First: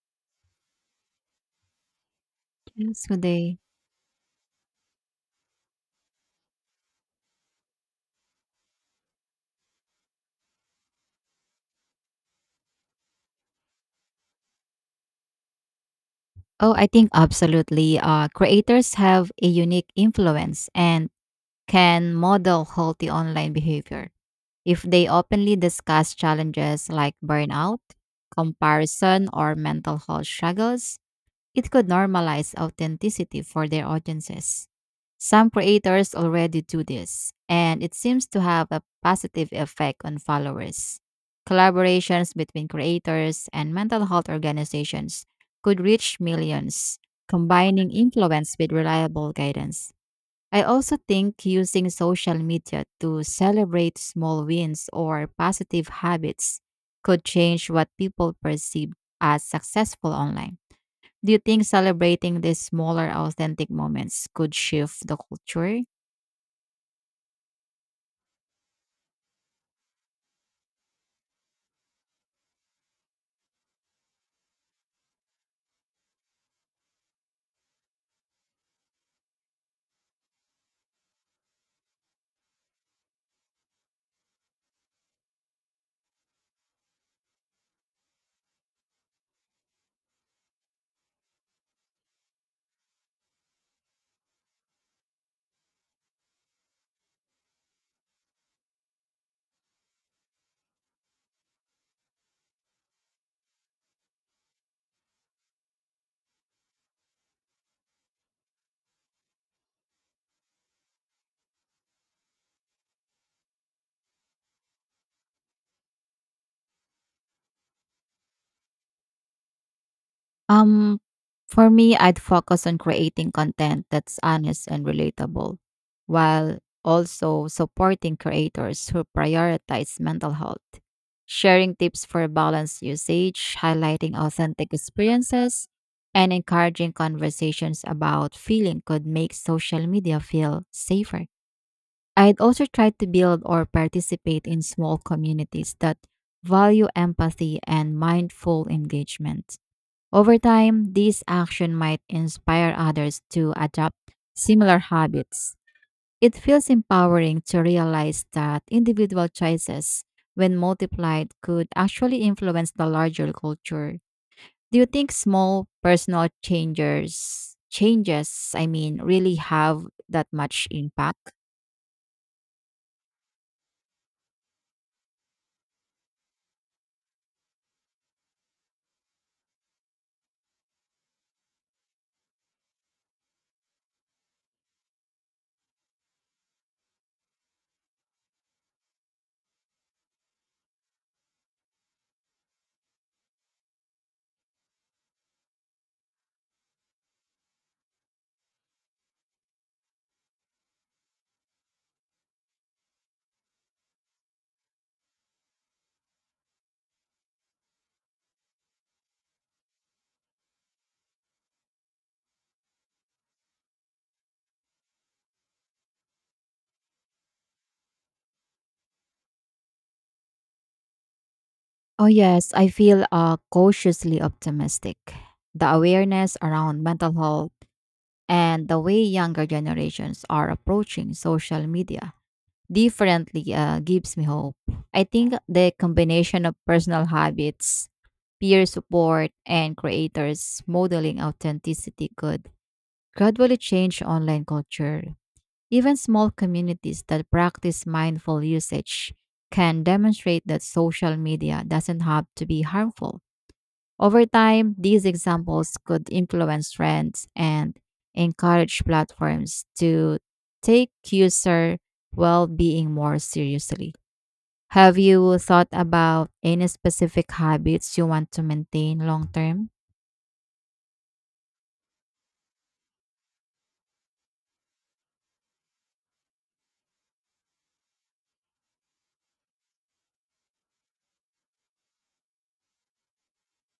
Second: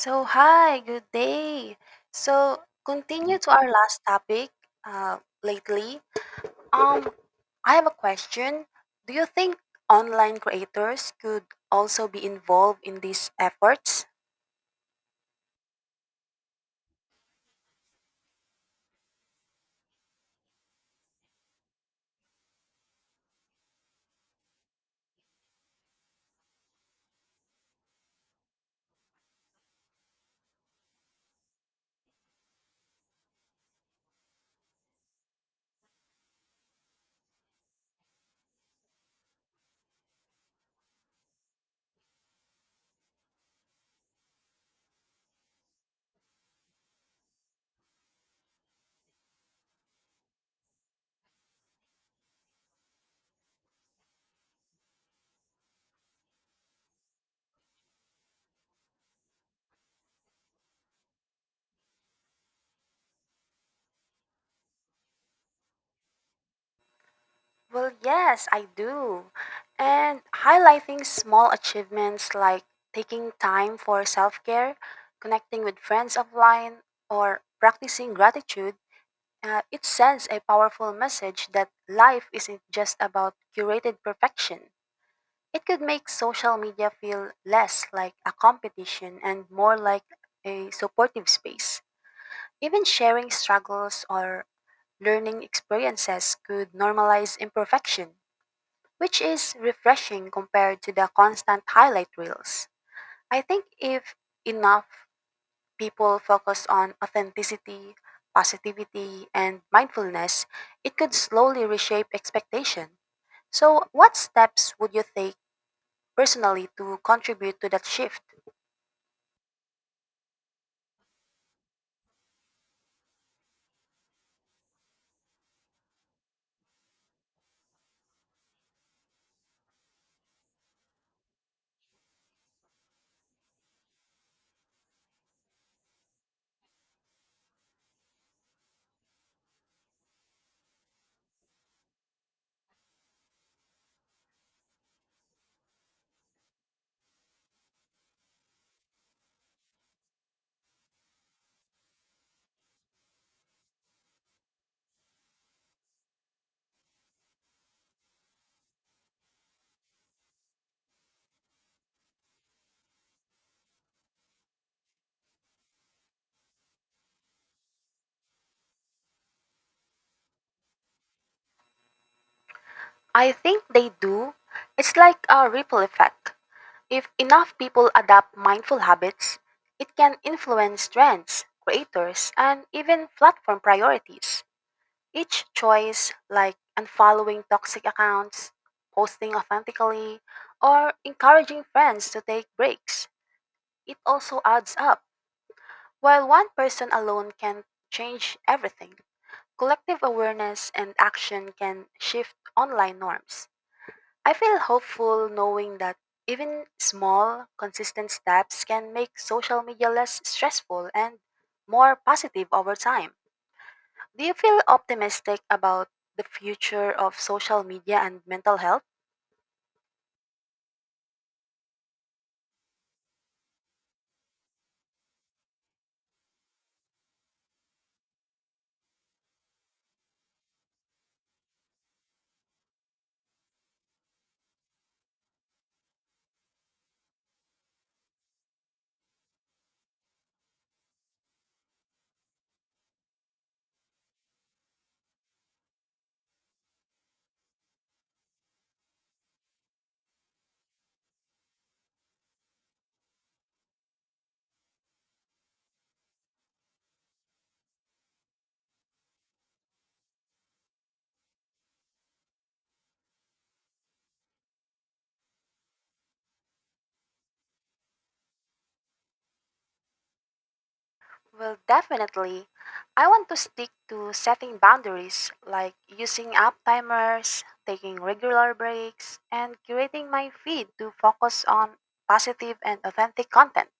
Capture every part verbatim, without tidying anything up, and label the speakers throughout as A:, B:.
A: So, hi, good day. So,
B: Yes, would
A: continue to
B: they?
A: our last topic uh, lately. Um, I have a question. Do you think online creators could also be involved in these efforts?
B: Oh, I think absolutely. Uh, creators have a unique influence and can model healthy online behavior if they openly discuss challenges like burnout, comparison, or mental health struggles. It could normalize authenticity for their audiences. Some creators already do this, and it seems to have a positive effect on followers. Collaborations between creators and mental health organizations could reach millions, combining influence with reliable guidance. I also think using social media to celebrate small wins or positive habits could change what people perceive as successful online. Do you think celebrating these smaller authentic moments could shift the culture?
A: Well, yes, I do. And highlighting small achievements like taking time for self care, connecting with friends offline, or practicing gratitude. Uh, it sends a powerful message that life isn't just about curated perfection. It could make social media feel less like a competition and more like a supportive space. Even sharing struggles or learning experiences could normalize imperfection, which is refreshing compared to the constant highlight reels. I think if enough people focus on authenticity, positivity, and mindfulness, it could slowly reshape expectation. So, what steps would you take personally to contribute to that shift?
B: Um, for me, I'd focus on creating content that's honest and relatable, while also supporting creators who prioritize mental health. Sharing tips for balanced usage, highlighting authentic experiences, and encouraging conversations about feeling could make social media feel safer. I'd also try to build or participate in small communities that value empathy and mindful engagement. Over time, this action might inspire others to adopt similar habits. It feels empowering to realize that individual choices, when multiplied, could actually influence the larger culture. Do you think small personal changes changes, I mean, really have that much impact?
A: I think they do. It's like a ripple effect. If enough people adopt mindful habits, it can influence trends, creators, and even platform priorities. Each choice, like unfollowing toxic accounts, posting authentically, or encouraging friends to take breaks, it also adds up. While one person alone can change everything, collective awareness and action can shift online norms. I feel hopeful knowing that even small, consistent steps can make social media less stressful and more positive over time. Do you feel optimistic about the future of social media and mental health?
B: Oh, yes, I feel uh, cautiously optimistic. The awareness around mental health and the way younger generations are approaching social media differently uh, gives me hope. I think the combination of personal habits, peer support, and creators modeling authenticity could gradually change online culture. Even small communities that practice mindful usage can demonstrate that social media doesn't have to be harmful over time, these examples could influence trends and encourage platforms to take user well being more seriously. Have you thought about any specific habits you want to maintain long term?
A: Well, definitely. I want to stick to setting boundaries like using app timers, taking regular breaks, and curating my feed to focus on positive and authentic content.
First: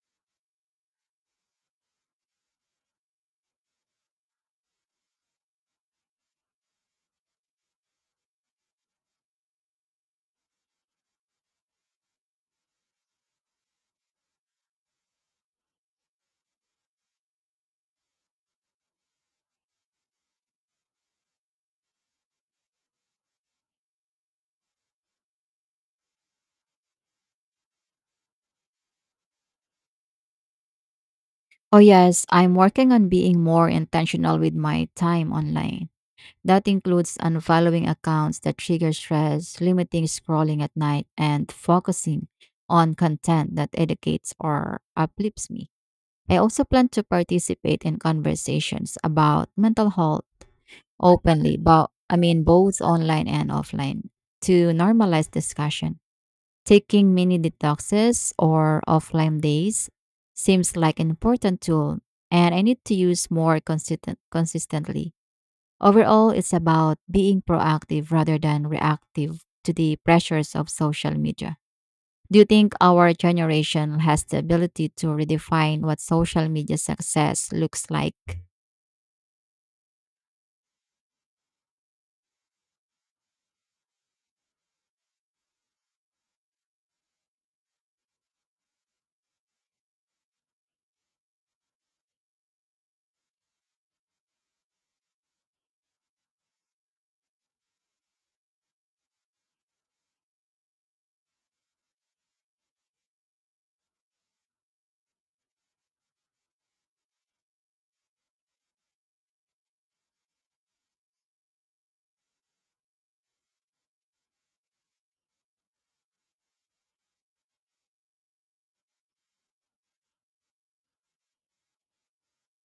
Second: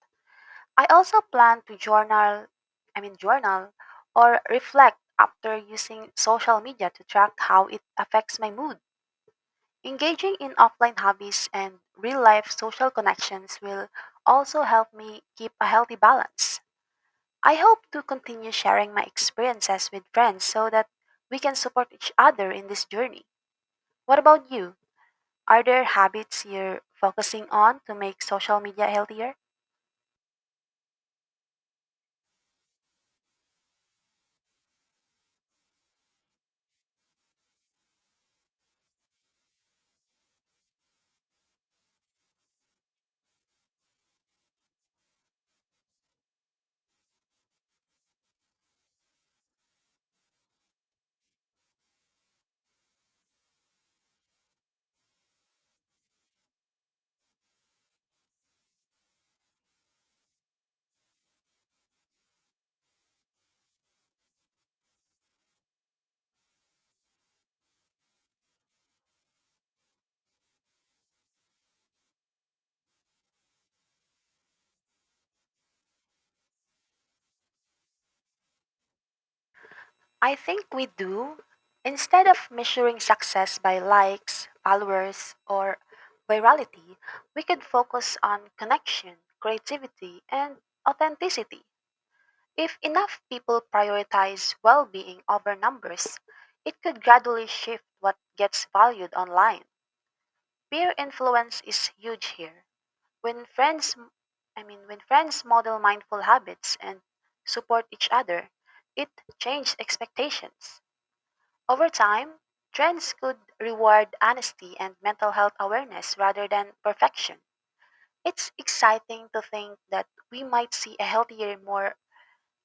A: I also plan to journal, I mean, journal or reflect after using social media to track how it affects my mood. Engaging in offline hobbies and real life social connections will also help me keep a healthy balance. I hope to continue sharing my experiences with friends so that we can support each other in this journey. What about you? Are there habits you're focusing on to make social media healthier?
B: Oh, yes, I'm working on being more intentional with my time online. That includes unfollowing accounts that trigger stress, limiting scrolling at night, and focusing on content that educates or uplifts me. I also plan to participate in conversations about mental health openly, but I mean both online and offline to normalize discussion. Taking mini detoxes or offline days seems like an important tool and I need to use more consistent consistently. Overall, it's about being proactive rather than reactive to the pressures of social media. Do you think our generation has the ability to redefine what social media success looks like?
A: I think we do. Instead of measuring success by likes, followers, or virality, we could focus on connection, creativity, and authenticity. If enough people prioritize well being over numbers, it could gradually shift what gets valued online. Peer influence is huge here. When friends, I mean, when friends model mindful habits and support each other, it changes expectations. Over time, trends could reward honesty and mental health awareness rather than perfection. It's exciting to think that we might see a healthier, more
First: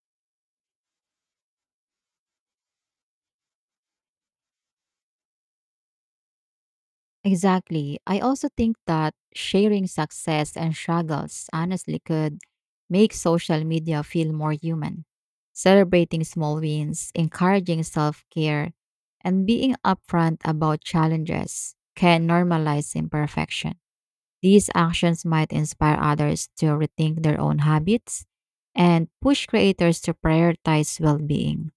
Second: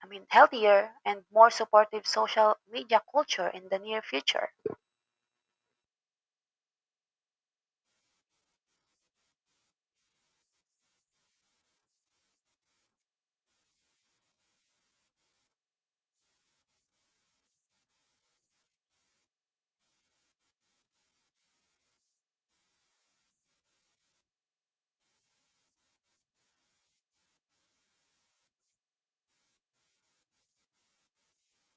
A: I mean, healthier and more supportive social media culture in the near future.
B: Exactly. I also think that sharing success and struggles honestly could make social media feel more human. Celebrating small wins, encouraging self care, and being upfront about challenges can normalize imperfection. These actions might inspire others to rethink their own habits and push creators to prioritize well being.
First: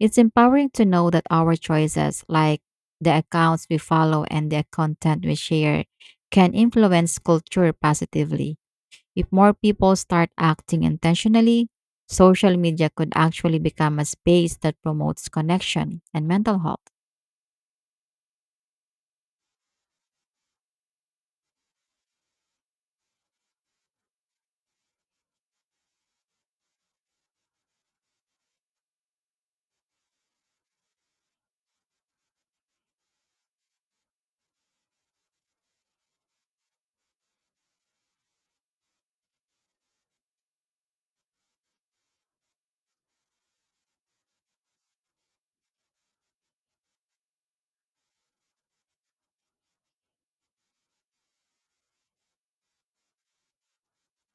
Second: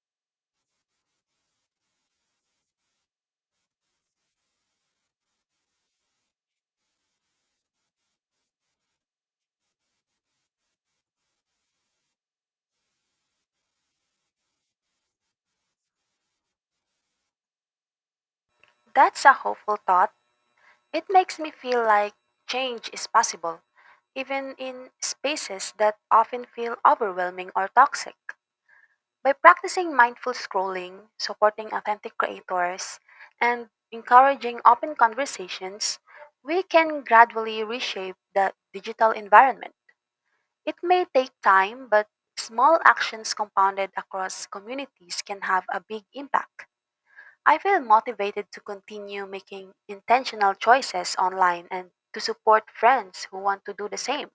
B: It's empowering to know that our choices, like the accounts we follow and the content we share, can influence culture positively. If more people start acting intentionally, social media could actually become a space that promotes connection and mental health.
A: That's a hopeful thought. It makes me feel like change is possible, even in spaces that often feel overwhelming or toxic. By practicing mindful scrolling, supporting authentic creators, and encouraging open conversations, we can gradually reshape the digital environment. It may take time, but small actions compounded across communities can have a big impact. I feel motivated to continue making intentional choices online and to support friends who want to do the same.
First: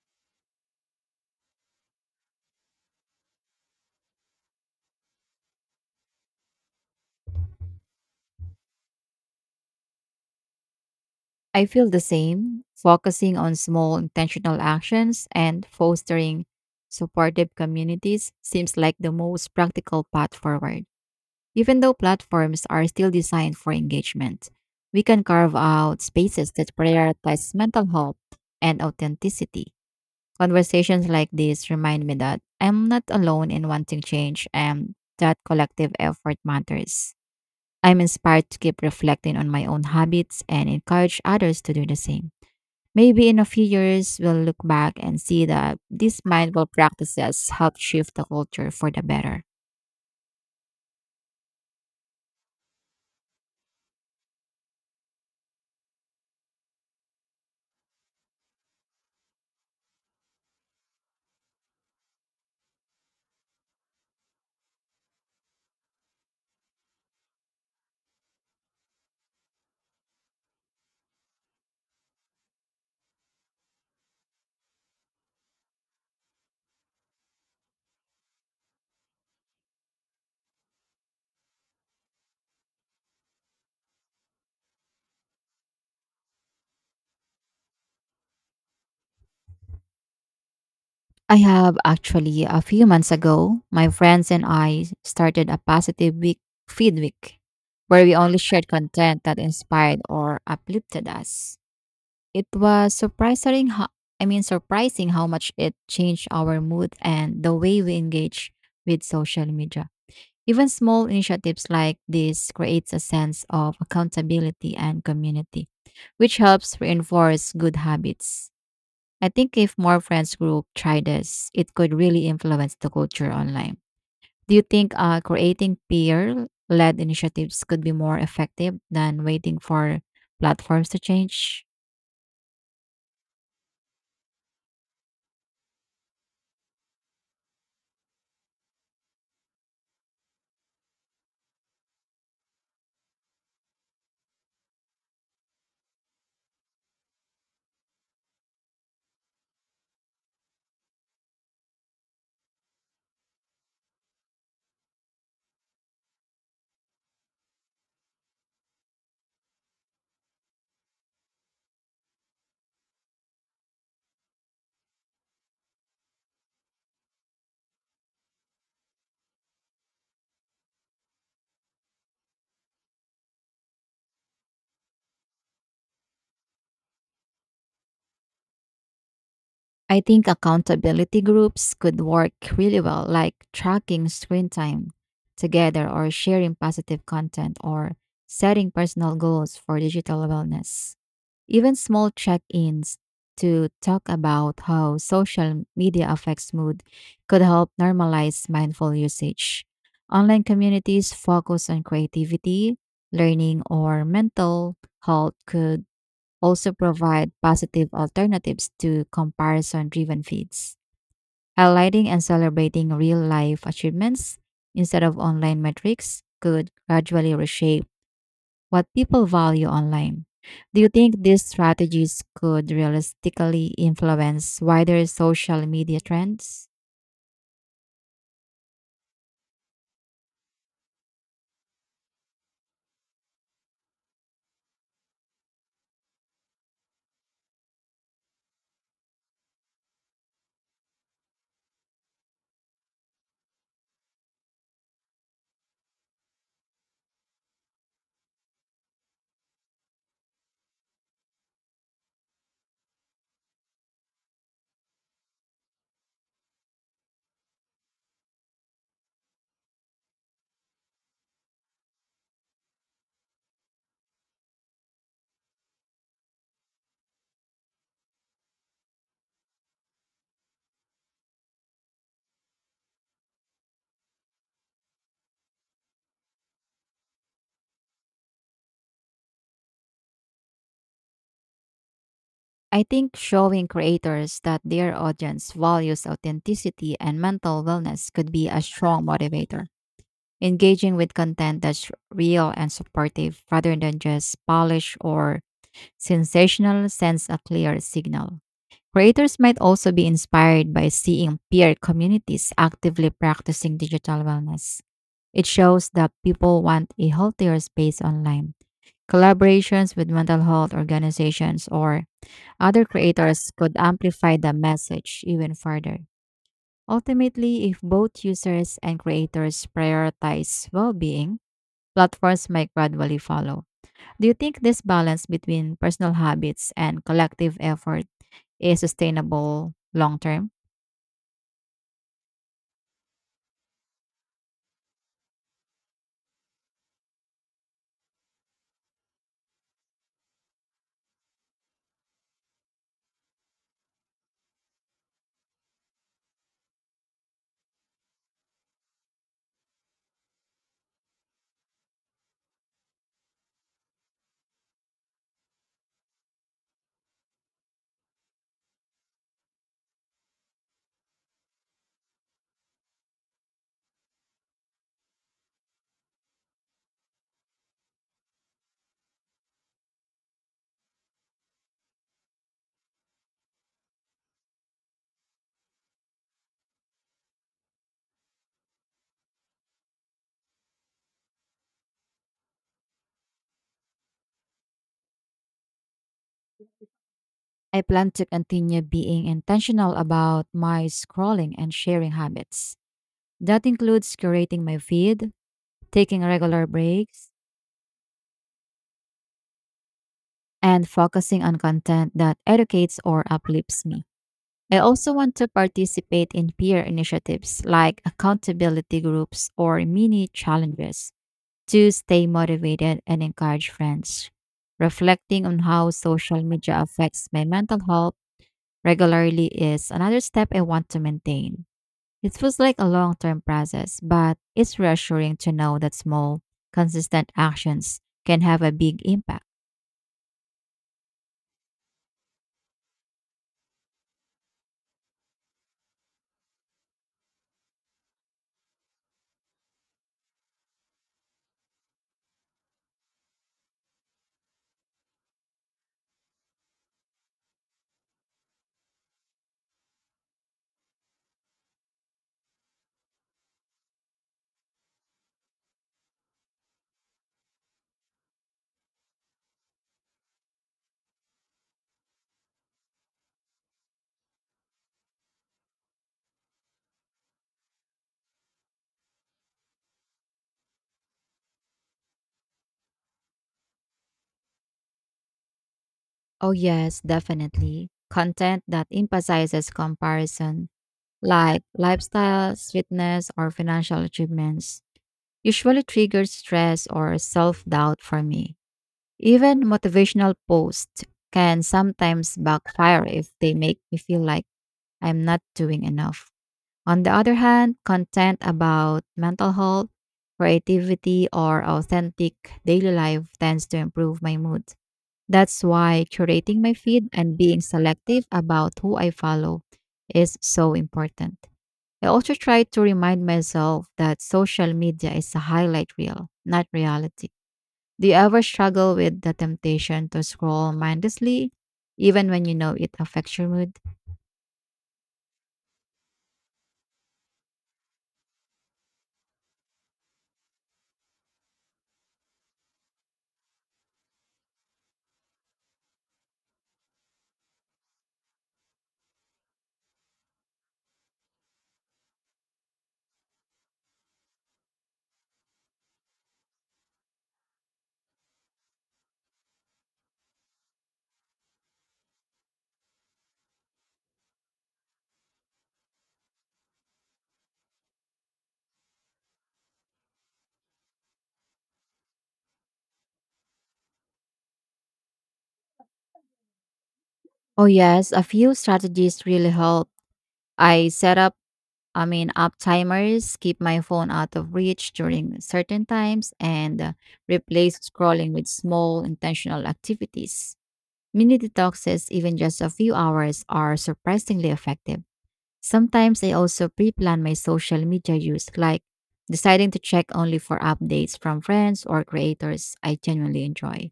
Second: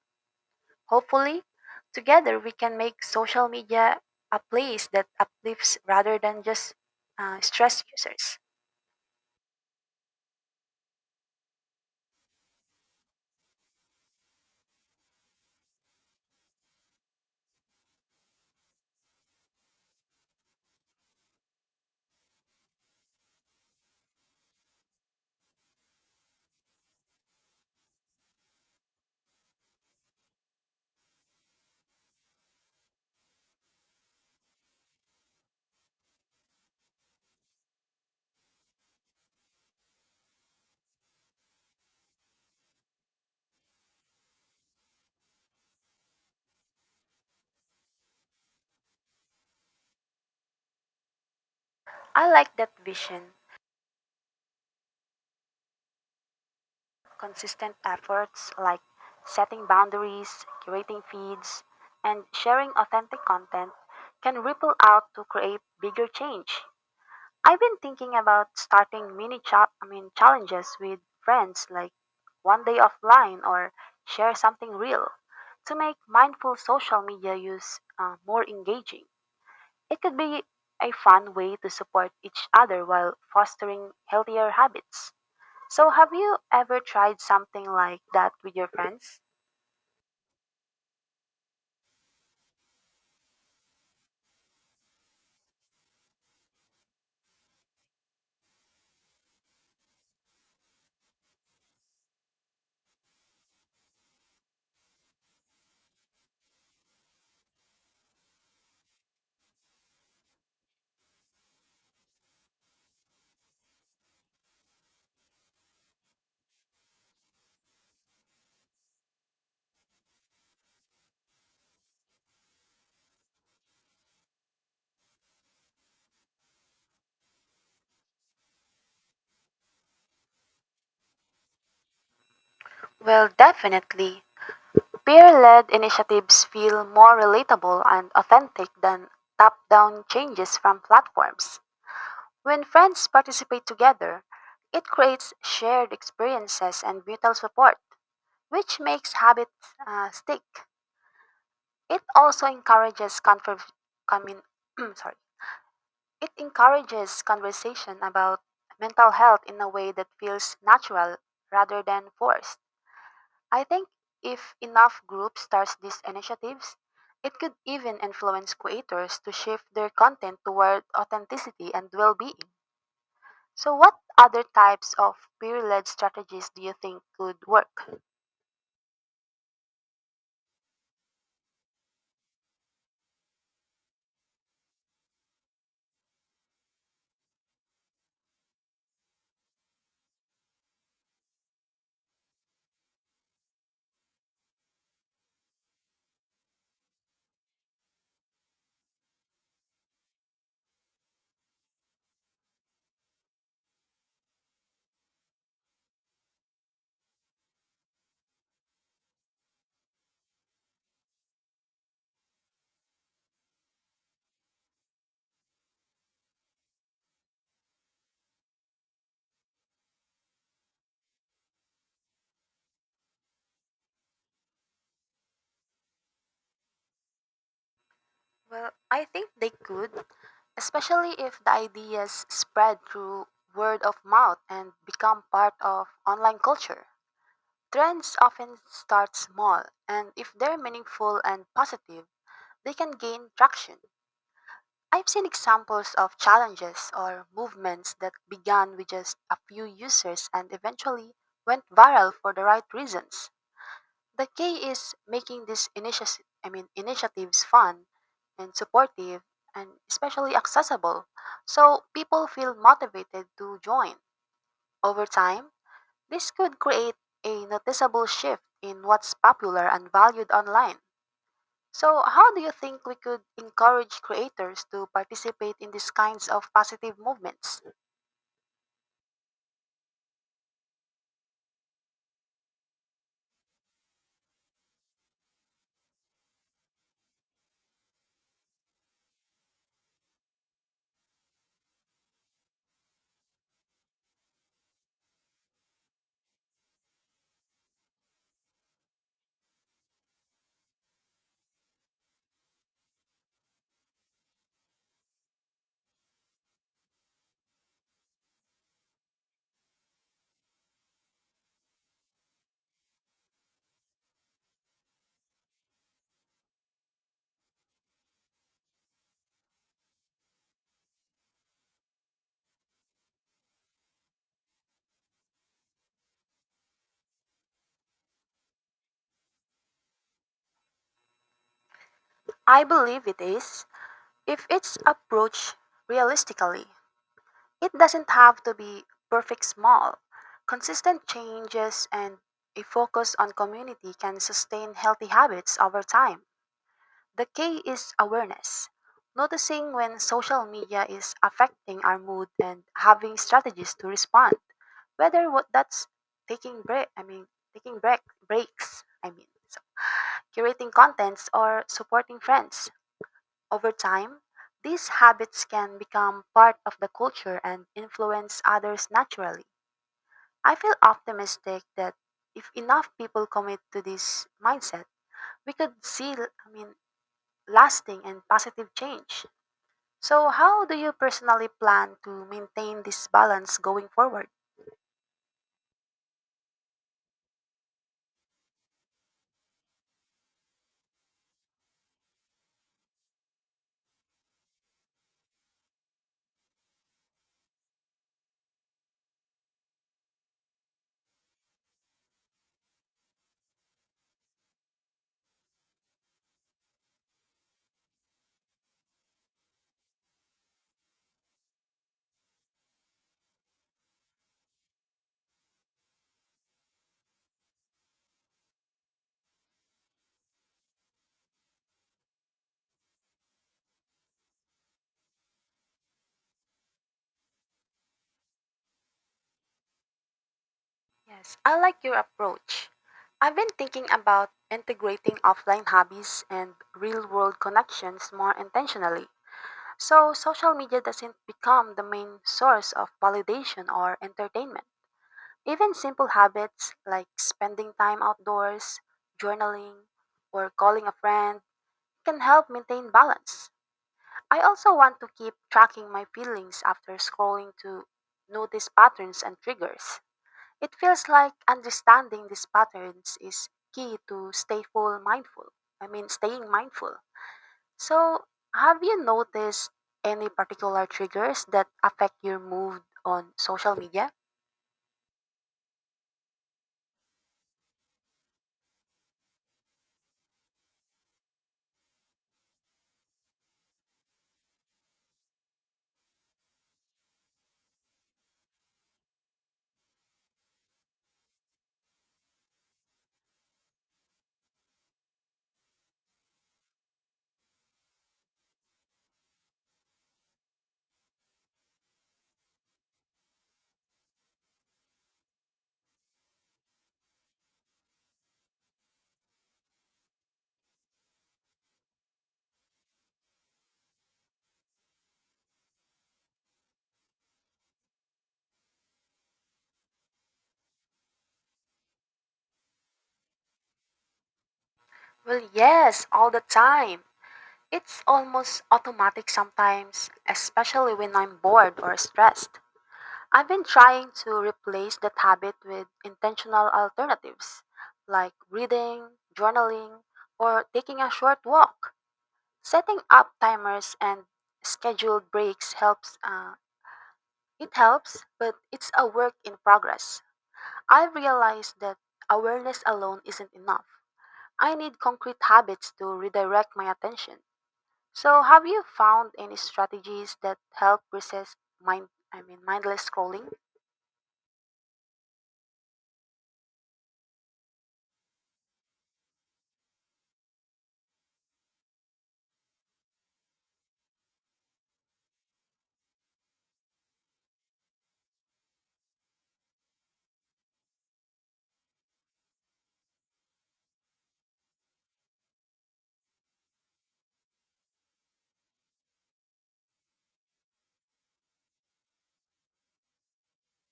A: Hopefully, together we can make social media a place that uplifts rather than just uh, stress users.
B: I feel the same, focusing on small intentional actions and fostering supportive communities seems like the most practical path forward. Even though platforms are still designed for engagement, we can carve out spaces that prioritize mental health and authenticity. Conversations like this remind me that I'm not alone in wanting change and that collective effort matters. I'm inspired to keep reflecting on my own habits and encourage others to do the same. Maybe in a few years, we'll look back and see that these mindful practices helped shift the culture for the better.
A: I like that vision. Consistent efforts like setting boundaries, curating feeds, and sharing authentic content can ripple out to create bigger change. I've been thinking about starting mini cha- I mean challenges with friends like one day offline or share something real to make mindful social media use, uh, more engaging. It could be a fun way to support each other while fostering healthier habits. So, have you ever tried something like that with your friends?
B: I have actually, a few months ago, my friends and I started a positive week, feed week where we only shared content that inspired or uplifted us. It was surprising how, I mean, surprising how much it changed our mood and the way we engage with social media. Even small initiatives like this creates a sense of accountability and community, which helps reinforce good habits. I think if more friends group try this, it could really influence the culture online. Do you think uh, creating peer led initiatives could be more effective than waiting for platforms to change?
A: Well, definitely. Peer led initiatives feel more relatable and authentic than top down changes from platforms. When friends participate together, it creates shared experiences and mutual support, which makes habits uh, stick. It also encourages conver- commun- sorry, it encourages conversation about mental health in a way that feels natural rather than forced. I think if enough groups start these initiatives, it could even influence creators to shift their content toward authenticity and well being. So, what other types of peer led strategies do you think could work?
B: I think accountability groups could work really well, like tracking screen time together or sharing positive content or setting personal goals for digital wellness. Even small check ins to talk about how social media affects mood could help normalize mindful usage. Online communities focused on creativity, learning, or mental health could also provide positive alternatives to comparison driven feeds, highlighting and celebrating real life achievements instead of online metrics could gradually reshape what people value online. Do you think these strategies could realistically influence wider social media trends?
A: Well, I think they could, especially if the ideas spread through word of mouth and become part of online culture. Trends often start small, and if they're meaningful and positive, they can gain traction. I've seen examples of challenges or movements that began with just a few users and eventually went viral for the right reasons. The key is making these initiatives, I mean, initiatives fun and supportive and especially accessible so people feel motivated to join. Over time, this could create a noticeable shift in what's popular and valued online. So, how do you think we could encourage creators to participate in these kinds of positive movements?
B: I think showing creators that their audience values authenticity and mental wellness could be a strong motivator. Engaging with content that's real and supportive rather than just polished or sensational sends a clear signal. Creators might also be inspired by seeing peer communities actively practicing digital wellness. It shows that people want a healthier space online. Collaborations with mental health organizations or other creators could amplify the message even further. Ultimately, if both users and creators prioritize well being, platforms might gradually follow. Do you think this balance between personal habits and collective effort is sustainable long term?
A: I believe it is, if it's approached realistically, it doesn't have to be perfect small. Consistent changes and a focus on community can sustain healthy habits over time. The key is awareness, noticing when social media is affecting our mood and having strategies to respond. Whether what that's taking break, I mean, taking break breaks, I mean, so curating contents or supporting friends. Over time, these habits can become part of the culture and influence others naturally. I feel optimistic that if enough people commit to this mindset, we could see, I mean, lasting and positive change. So, how do you personally plan to maintain this balance going forward?
B: I plan to continue being intentional about my scrolling and sharing habits. That includes curating my feed, taking regular breaks, and focusing on content that educates or uplifts me. I also want to participate in peer initiatives like accountability groups or mini challenges to stay motivated and encourage friends. Reflecting on how social media affects my mental health regularly is another step I want to maintain. It feels like a long term process, but it's reassuring to know that small, consistent actions can have a big impact.
A: Yes, I like your approach. I've been thinking about integrating offline hobbies and real world connections more intentionally. So, social media doesn't become the main source of validation or entertainment. Even simple habits like spending time outdoors, journaling, or calling a friend can help maintain balance. I also want to keep tracking my feelings after scrolling to notice patterns and triggers. It feels like understanding these patterns is key to stay full mindful. I mean, staying mindful. So, have you noticed any particular triggers that affect your mood on social media?
B: Oh, yes, definitely. Content that emphasizes comparison, like lifestyles, fitness, or financial achievements, usually triggers stress or self doubt for me. Even motivational posts can sometimes backfire if they make me feel like I'm not doing enough. On the other hand, content about mental health, creativity, or authentic daily life tends to improve my mood. That's why curating my feed and being selective about who I follow is so important. I also try to remind myself that social media is a highlight reel, not reality. Do you ever struggle with the temptation to scroll mindlessly, even when you know it affects your mood?
A: Well, yes, all the time. It's almost automatic sometimes, especially when I'm bored or stressed. I've been trying to replace that habit with intentional alternatives like reading, journaling, or taking a short walk. Setting up timers and scheduled breaks helps. Uh, it helps, but it's a work in progress. I realized that awareness alone isn't enough. I need concrete habits to redirect my attention. So, have you found any strategies that help resist mind I mean mindless scrolling?
B: Oh, yes, a few strategies really help. I set up, I mean, up timers, keep my phone out of reach during certain times, and uh, replace scrolling with small intentional activities. Mini detoxes, even just a few hours, are surprisingly effective. Sometimes I also pre-plan my social media use, like deciding to check only for updates from friends or creators I genuinely enjoy.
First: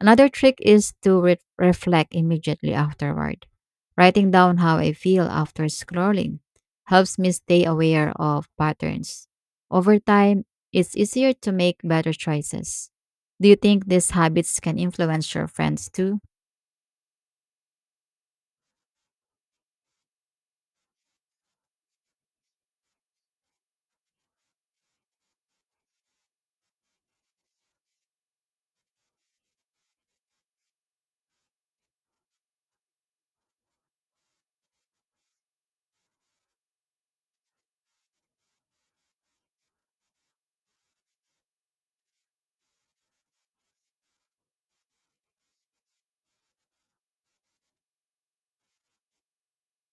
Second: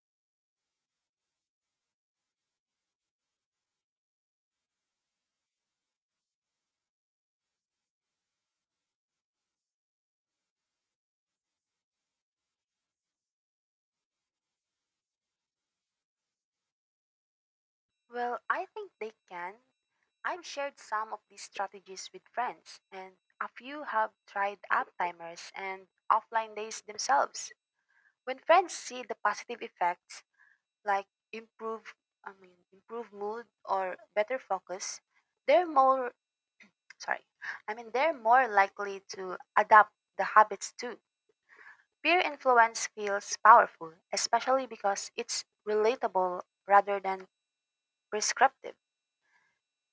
B: Another trick is to re- reflect immediately afterward. Writing down how I feel after scrolling helps me stay aware of patterns. Over time, it's easier to make better choices. Do you think these habits can influence your friends too?
A: Well, I think they can. I've shared some of these strategies with friends, and a few have tried app timers and offline days themselves. When friends see the positive effects, like improve, I mean, improve mood or better focus, they're more sorry. I mean, they're more likely to adapt the habits too. Peer influence feels powerful, especially because it's relatable rather than prescriptive.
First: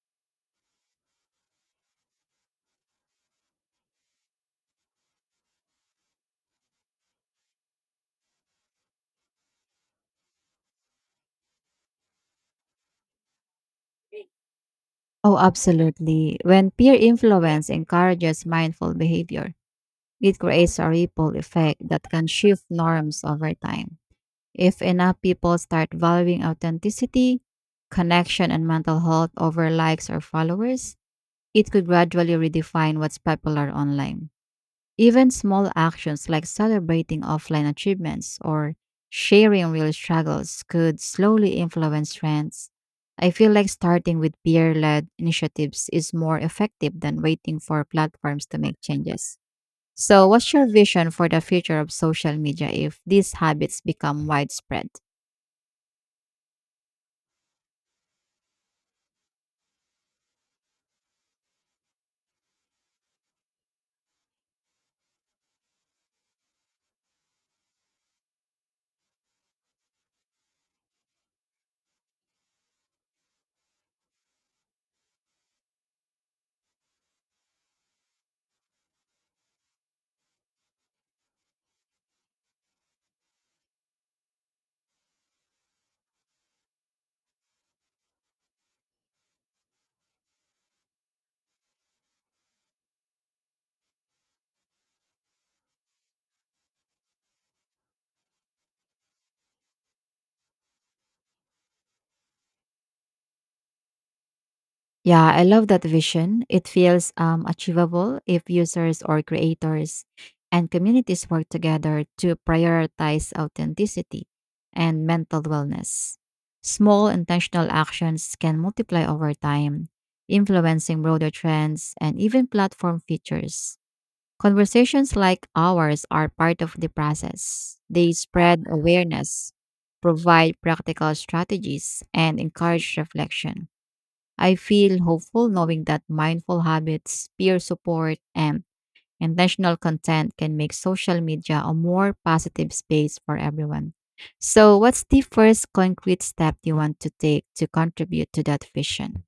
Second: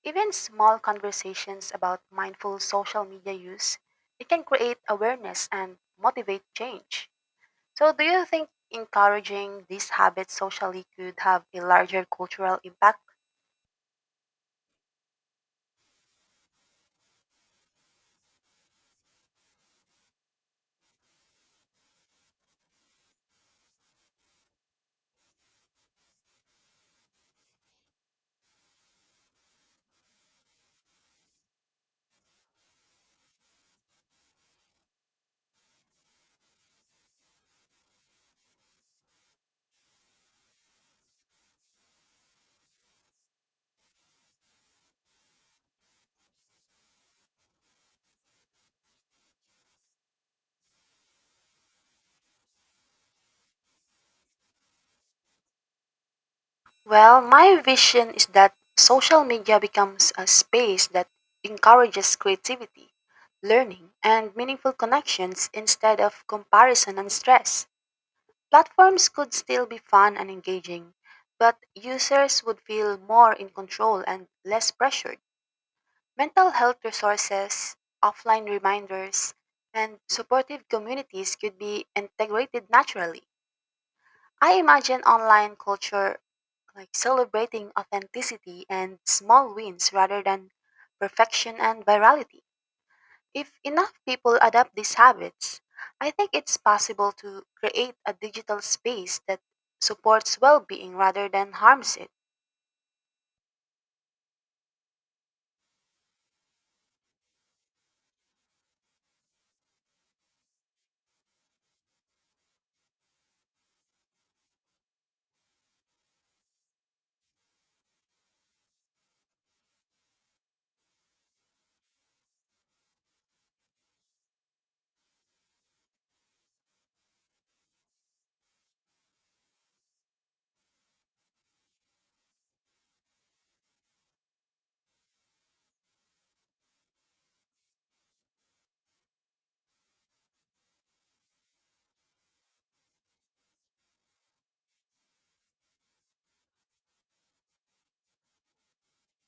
A: Even small conversations about mindful social media use, it can create awareness and motivate change. So do you think encouraging these habits socially could have a larger cultural impact?
B: Oh, absolutely. When peer influence encourages mindful behavior, it creates a ripple effect that can shift norms over time. If enough people start valuing authenticity, connection, and mental health over likes or followers, it could gradually redefine what's popular online. Even small actions like celebrating offline achievements or sharing real struggles could slowly influence trends. I feel like starting with peer led initiatives is more effective than waiting for platforms to make changes. So, what's your vision for the future of social media if these habits become widespread?
A: Well, my vision is that social media becomes a space that encourages creativity, learning, and meaningful connections instead of comparison and stress. Platforms could still be fun and engaging, but users would feel more in control and less pressured. Mental health resources, offline reminders, and supportive communities could be integrated naturally. I imagine online culture like celebrating authenticity and small wins rather than perfection and virality. If enough people adopt these habits, I think it's possible to create a digital space that supports well being rather than harms it.
B: Yeah, I love that vision. It feels um, achievable if users or creators and communities work together to prioritize authenticity and mental wellness. Small intentional actions can multiply over time, influencing broader trends and even platform features. Conversations like ours are part of the process. They spread awareness, provide practical strategies, and encourage reflection. I feel hopeful knowing that mindful habits, peer support, and intentional content can make social media a more positive space for everyone. So, what's the first concrete step you want to take to contribute to that vision?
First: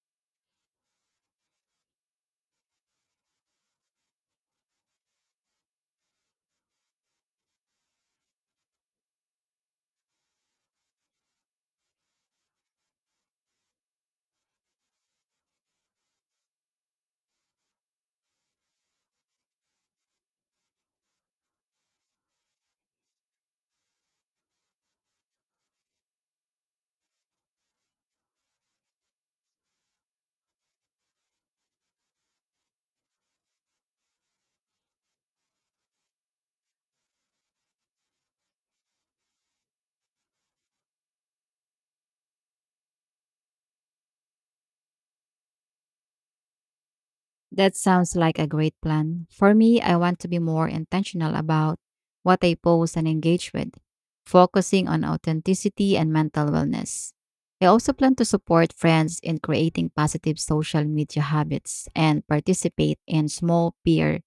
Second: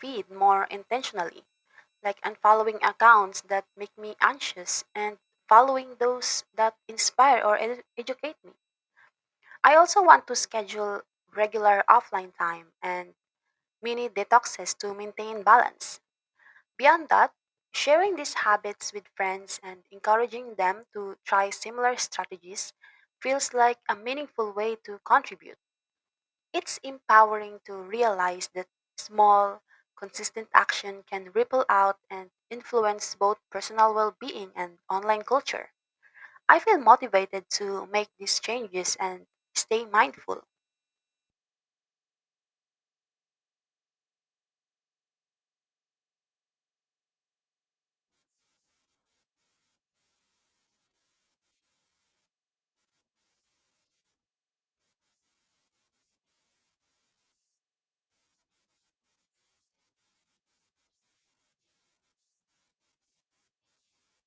A: Feed more intentionally, like unfollowing accounts that make me anxious and following those that inspire or edu- educate me. I also want to schedule regular offline time and mini detoxes to maintain balance. Beyond that, sharing these habits with friends and encouraging them to try similar strategies feels like a meaningful way to contribute. It's empowering to realize that small, consistent action can ripple out and influence both personal well being and online culture. I feel motivated to make these changes and stay mindful.
B: That sounds like a great plan. For me, I want to be more intentional about what I post and engage with, focusing on authenticity and mental wellness. I also plan to support friends in creating positive social media habits and participate in small peer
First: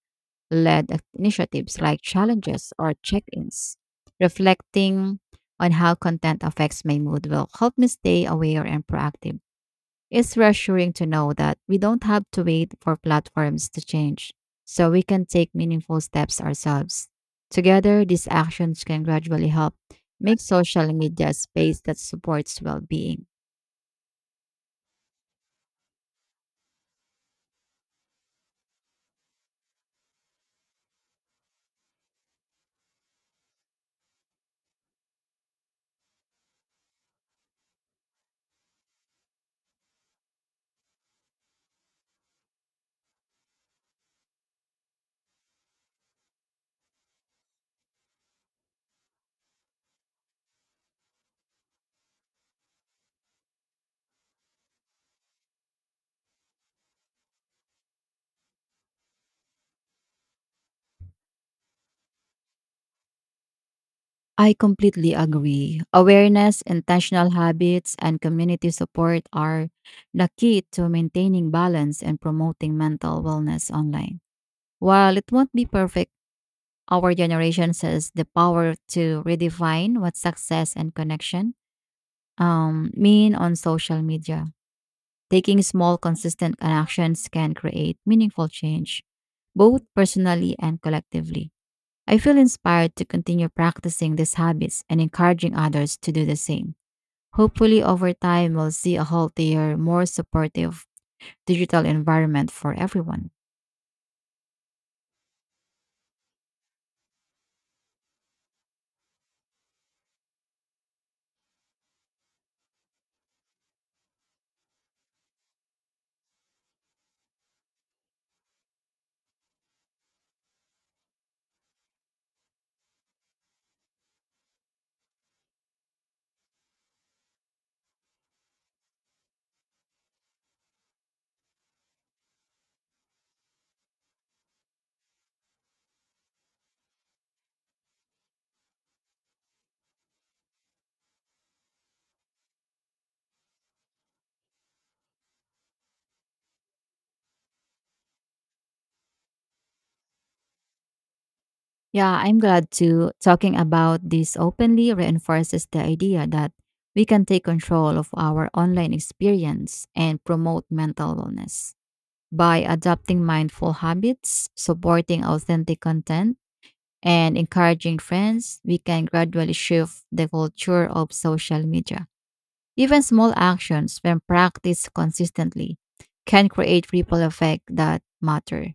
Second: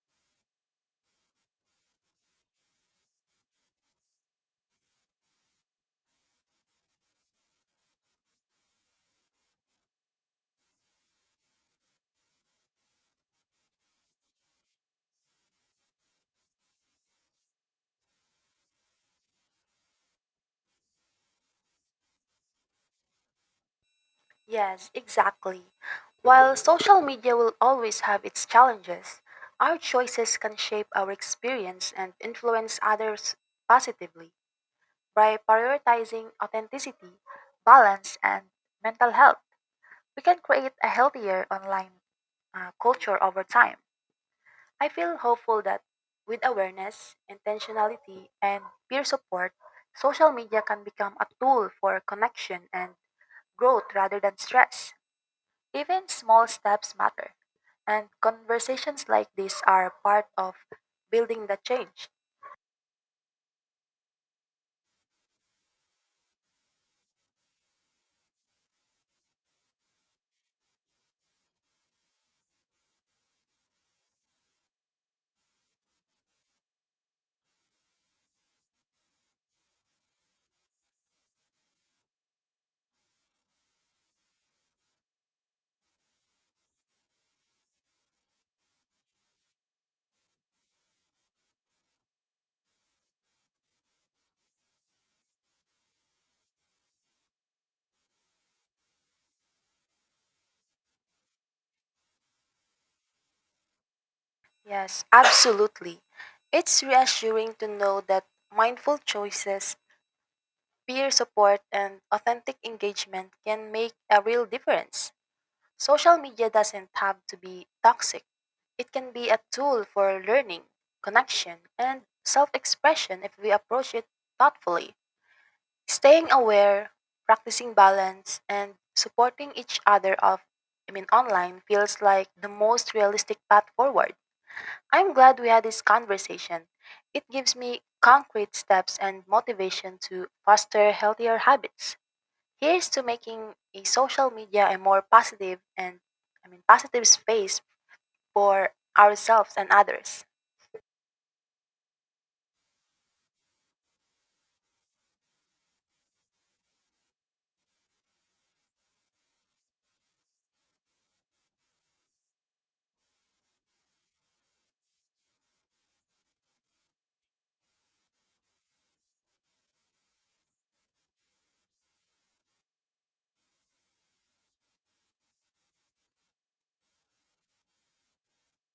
B: led initiatives like challenges or check ins. Reflecting on how content affects my mood will help me stay aware and proactive. It's reassuring to know that we don't have to wait for platforms to change, so we can take meaningful steps ourselves. Together, these actions can gradually help make social media a space that supports well being.
A: Yes, exactly. While social media will always have its challenges, our choices can shape our experience and influence others positively. By prioritizing authenticity, balance, and mental health, we can create a healthier online uh, culture over time. I feel hopeful that with awareness, intentionality, and peer support, social media can become a tool for connection and growth rather than stress. Even small steps matter, and conversations like this are part of building the change.
B: I completely agree. Awareness, intentional habits, and community support are the key to maintaining balance and promoting mental wellness online. While it won't be perfect, our generation has the power to redefine what success and connection um, mean on social media. Taking small, consistent actions can create meaningful change, both personally and collectively. I feel inspired to continue practicing these habits and encouraging others to do the same. Hopefully, over time, we'll see a healthier, more supportive digital environment for everyone.
A: Yes, absolutely. It's reassuring to know that mindful choices, peer support, and authentic engagement can make a real difference. Social media doesn't have to be toxic, it can be a tool for learning, connection, and self expression if we approach it thoughtfully. Staying aware, practicing balance, and supporting each other of I mean online feels like the most realistic path forward. I'm glad we had this conversation. It gives me concrete steps and motivation to foster healthier habits. Here's to making a social media a more positive and I mean positive space for ourselves and others.
B: Yeah, I'm glad to talking about this openly reinforces the idea that we can take control of our online experience and promote mental wellness. By adopting mindful habits, supporting authentic content, and encouraging friends, we can gradually shift the culture of social media. Even small actions, when practiced consistently, can create ripple effect that matter.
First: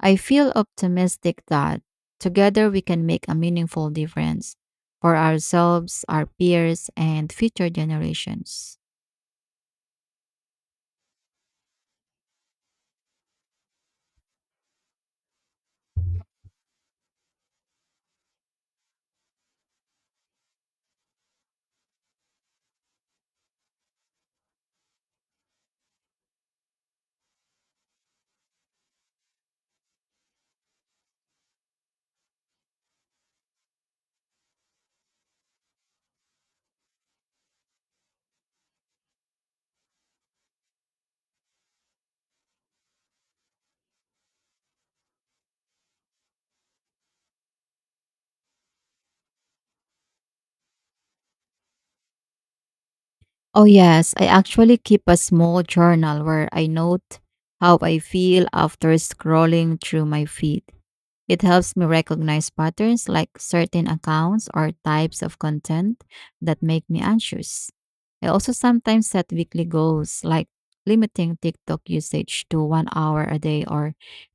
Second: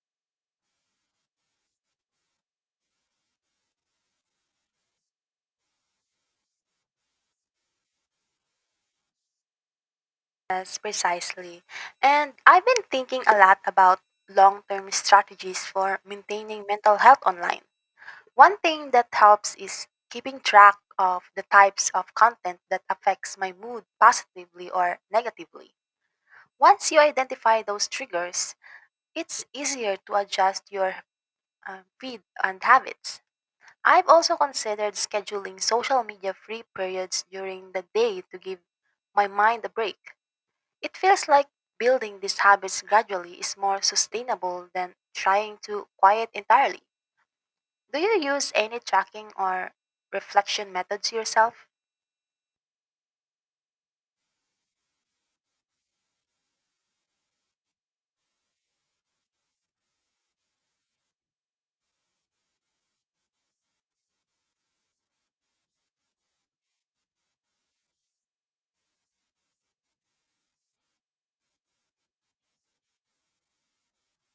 B: I feel optimistic that together we can make a meaningful difference for ourselves, our peers, and future generations.
A: Yes, precisely. And I've been thinking a lot about long term strategies for maintaining mental health online. One thing that helps is keeping track of the types of content that affects my mood positively or negatively. Once you identify those triggers, it's easier to adjust your uh, feed and habits. I've also considered scheduling social media free periods during the day to give my mind a break. It feels like building these habits gradually is more sustainable than trying to quiet entirely. Do you use any tracking or reflection methods yourself?
B: Oh, yes. I actually keep a small journal where I note how I feel after scrolling through my feed. It helps me recognize patterns like certain accounts or types of content that make me anxious. I also sometimes set weekly goals like limiting TikTok usage to one hour a day or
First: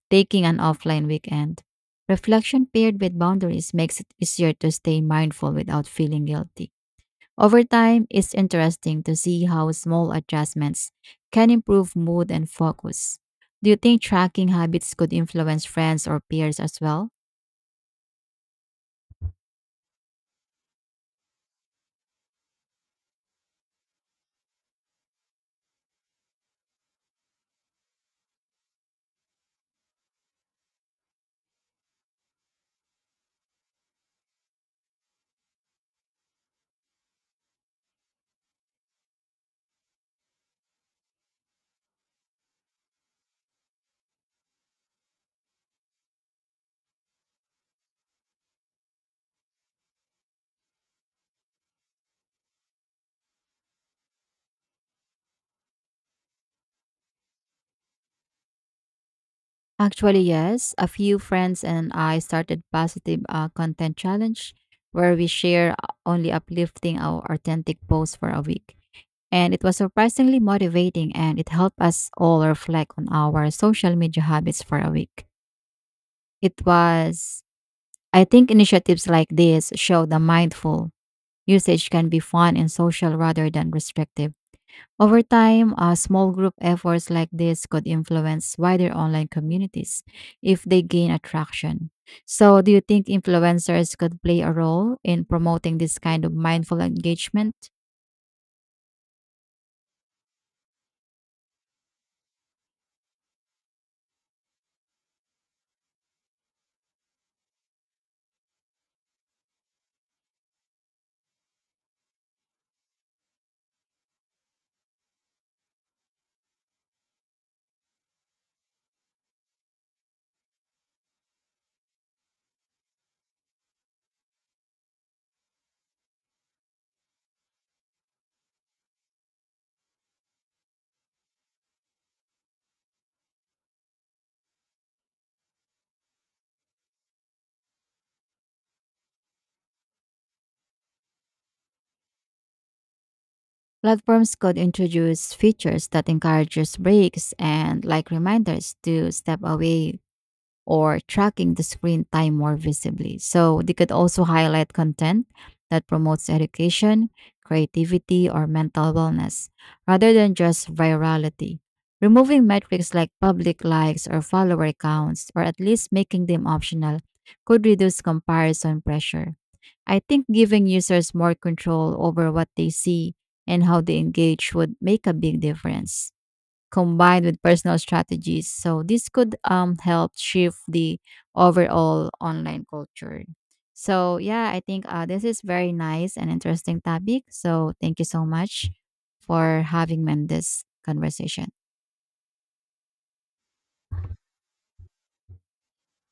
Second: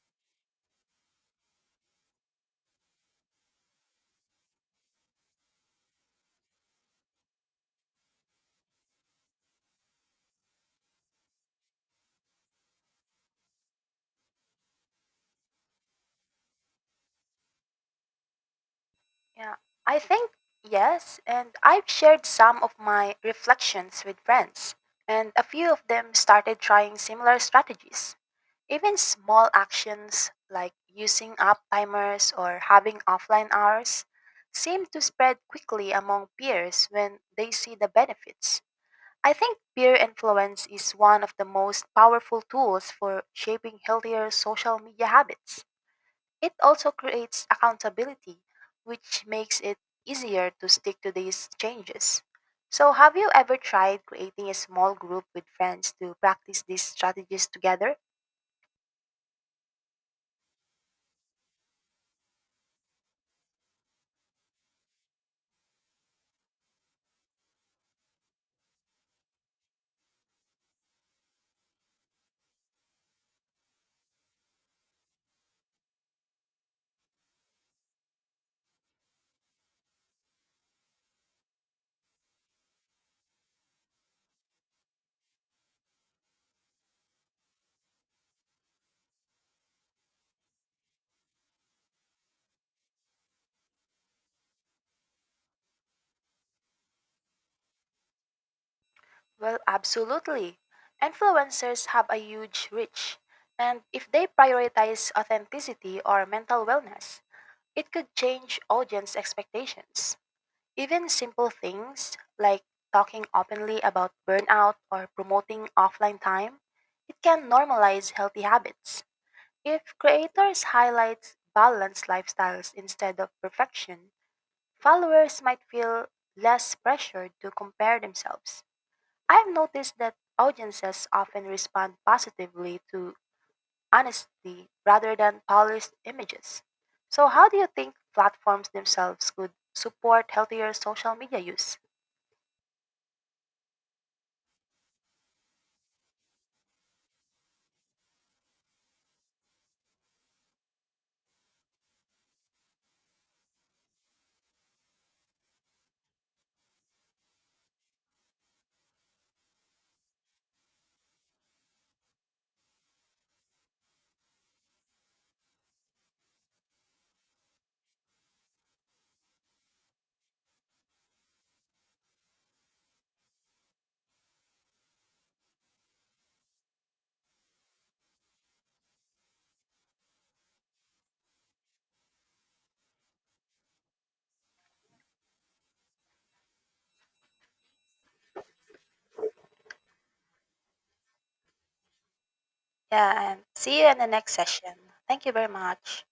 B: taking an offline weekend. Reflection paired with boundaries makes it easier to stay mindful without feeling guilty. Over time, it's interesting to see how small adjustments can improve mood and focus. Do you think tracking habits could influence friends or peers as well?
A: Yeah, I think Yes, and I've shared some of my reflections with friends, and a few of them started trying similar strategies. Even small actions like using up timers or having offline hours seem to spread quickly among peers when they see the benefits. I think peer influence is one of the most powerful tools for shaping healthier social media habits. It also creates accountability, which makes it easier to stick to these changes. So, have you ever tried creating a small group with friends to practice these strategies together?
B: Actually, yes. A few friends and I started positive uh, content challenge where we share only uplifting our authentic posts for a week. And it was surprisingly motivating and it helped us all reflect on our social media habits for a week. It was I think initiatives like this show the mindful usage can be fun and social rather than restrictive. Over time, uh, small group efforts like this could influence wider online communities if they gain attraction. So, do you think influencers could play a role in promoting this kind of mindful engagement?
A: Well, absolutely. Influencers have a huge reach, and if they prioritize authenticity or mental wellness, it could change audience expectations. Even simple things like talking openly about burnout or promoting offline time, it can normalize healthy habits. If creators highlight balanced lifestyles instead of perfection, followers might feel less pressured to compare themselves. I've noticed that audiences often respond positively to honesty rather than polished images. So, how do you think platforms themselves could support healthier social media use?
B: Platforms could introduce features that encourages breaks and like reminders to step away or tracking the screen time more visibly. So they could also highlight content that promotes education, creativity, or mental wellness rather than just virality. Removing metrics like public likes or follower counts, or at least making them optional, could reduce comparison pressure. I think giving users more control over what they see and how they engage would make a big difference combined with personal strategies. So this could um, help shift the overall online culture. So yeah, I think uh, this is very nice and interesting topic. So thank you so much for having me in this conversation.
A: Yeah, and see you in the next session. Thank you very much.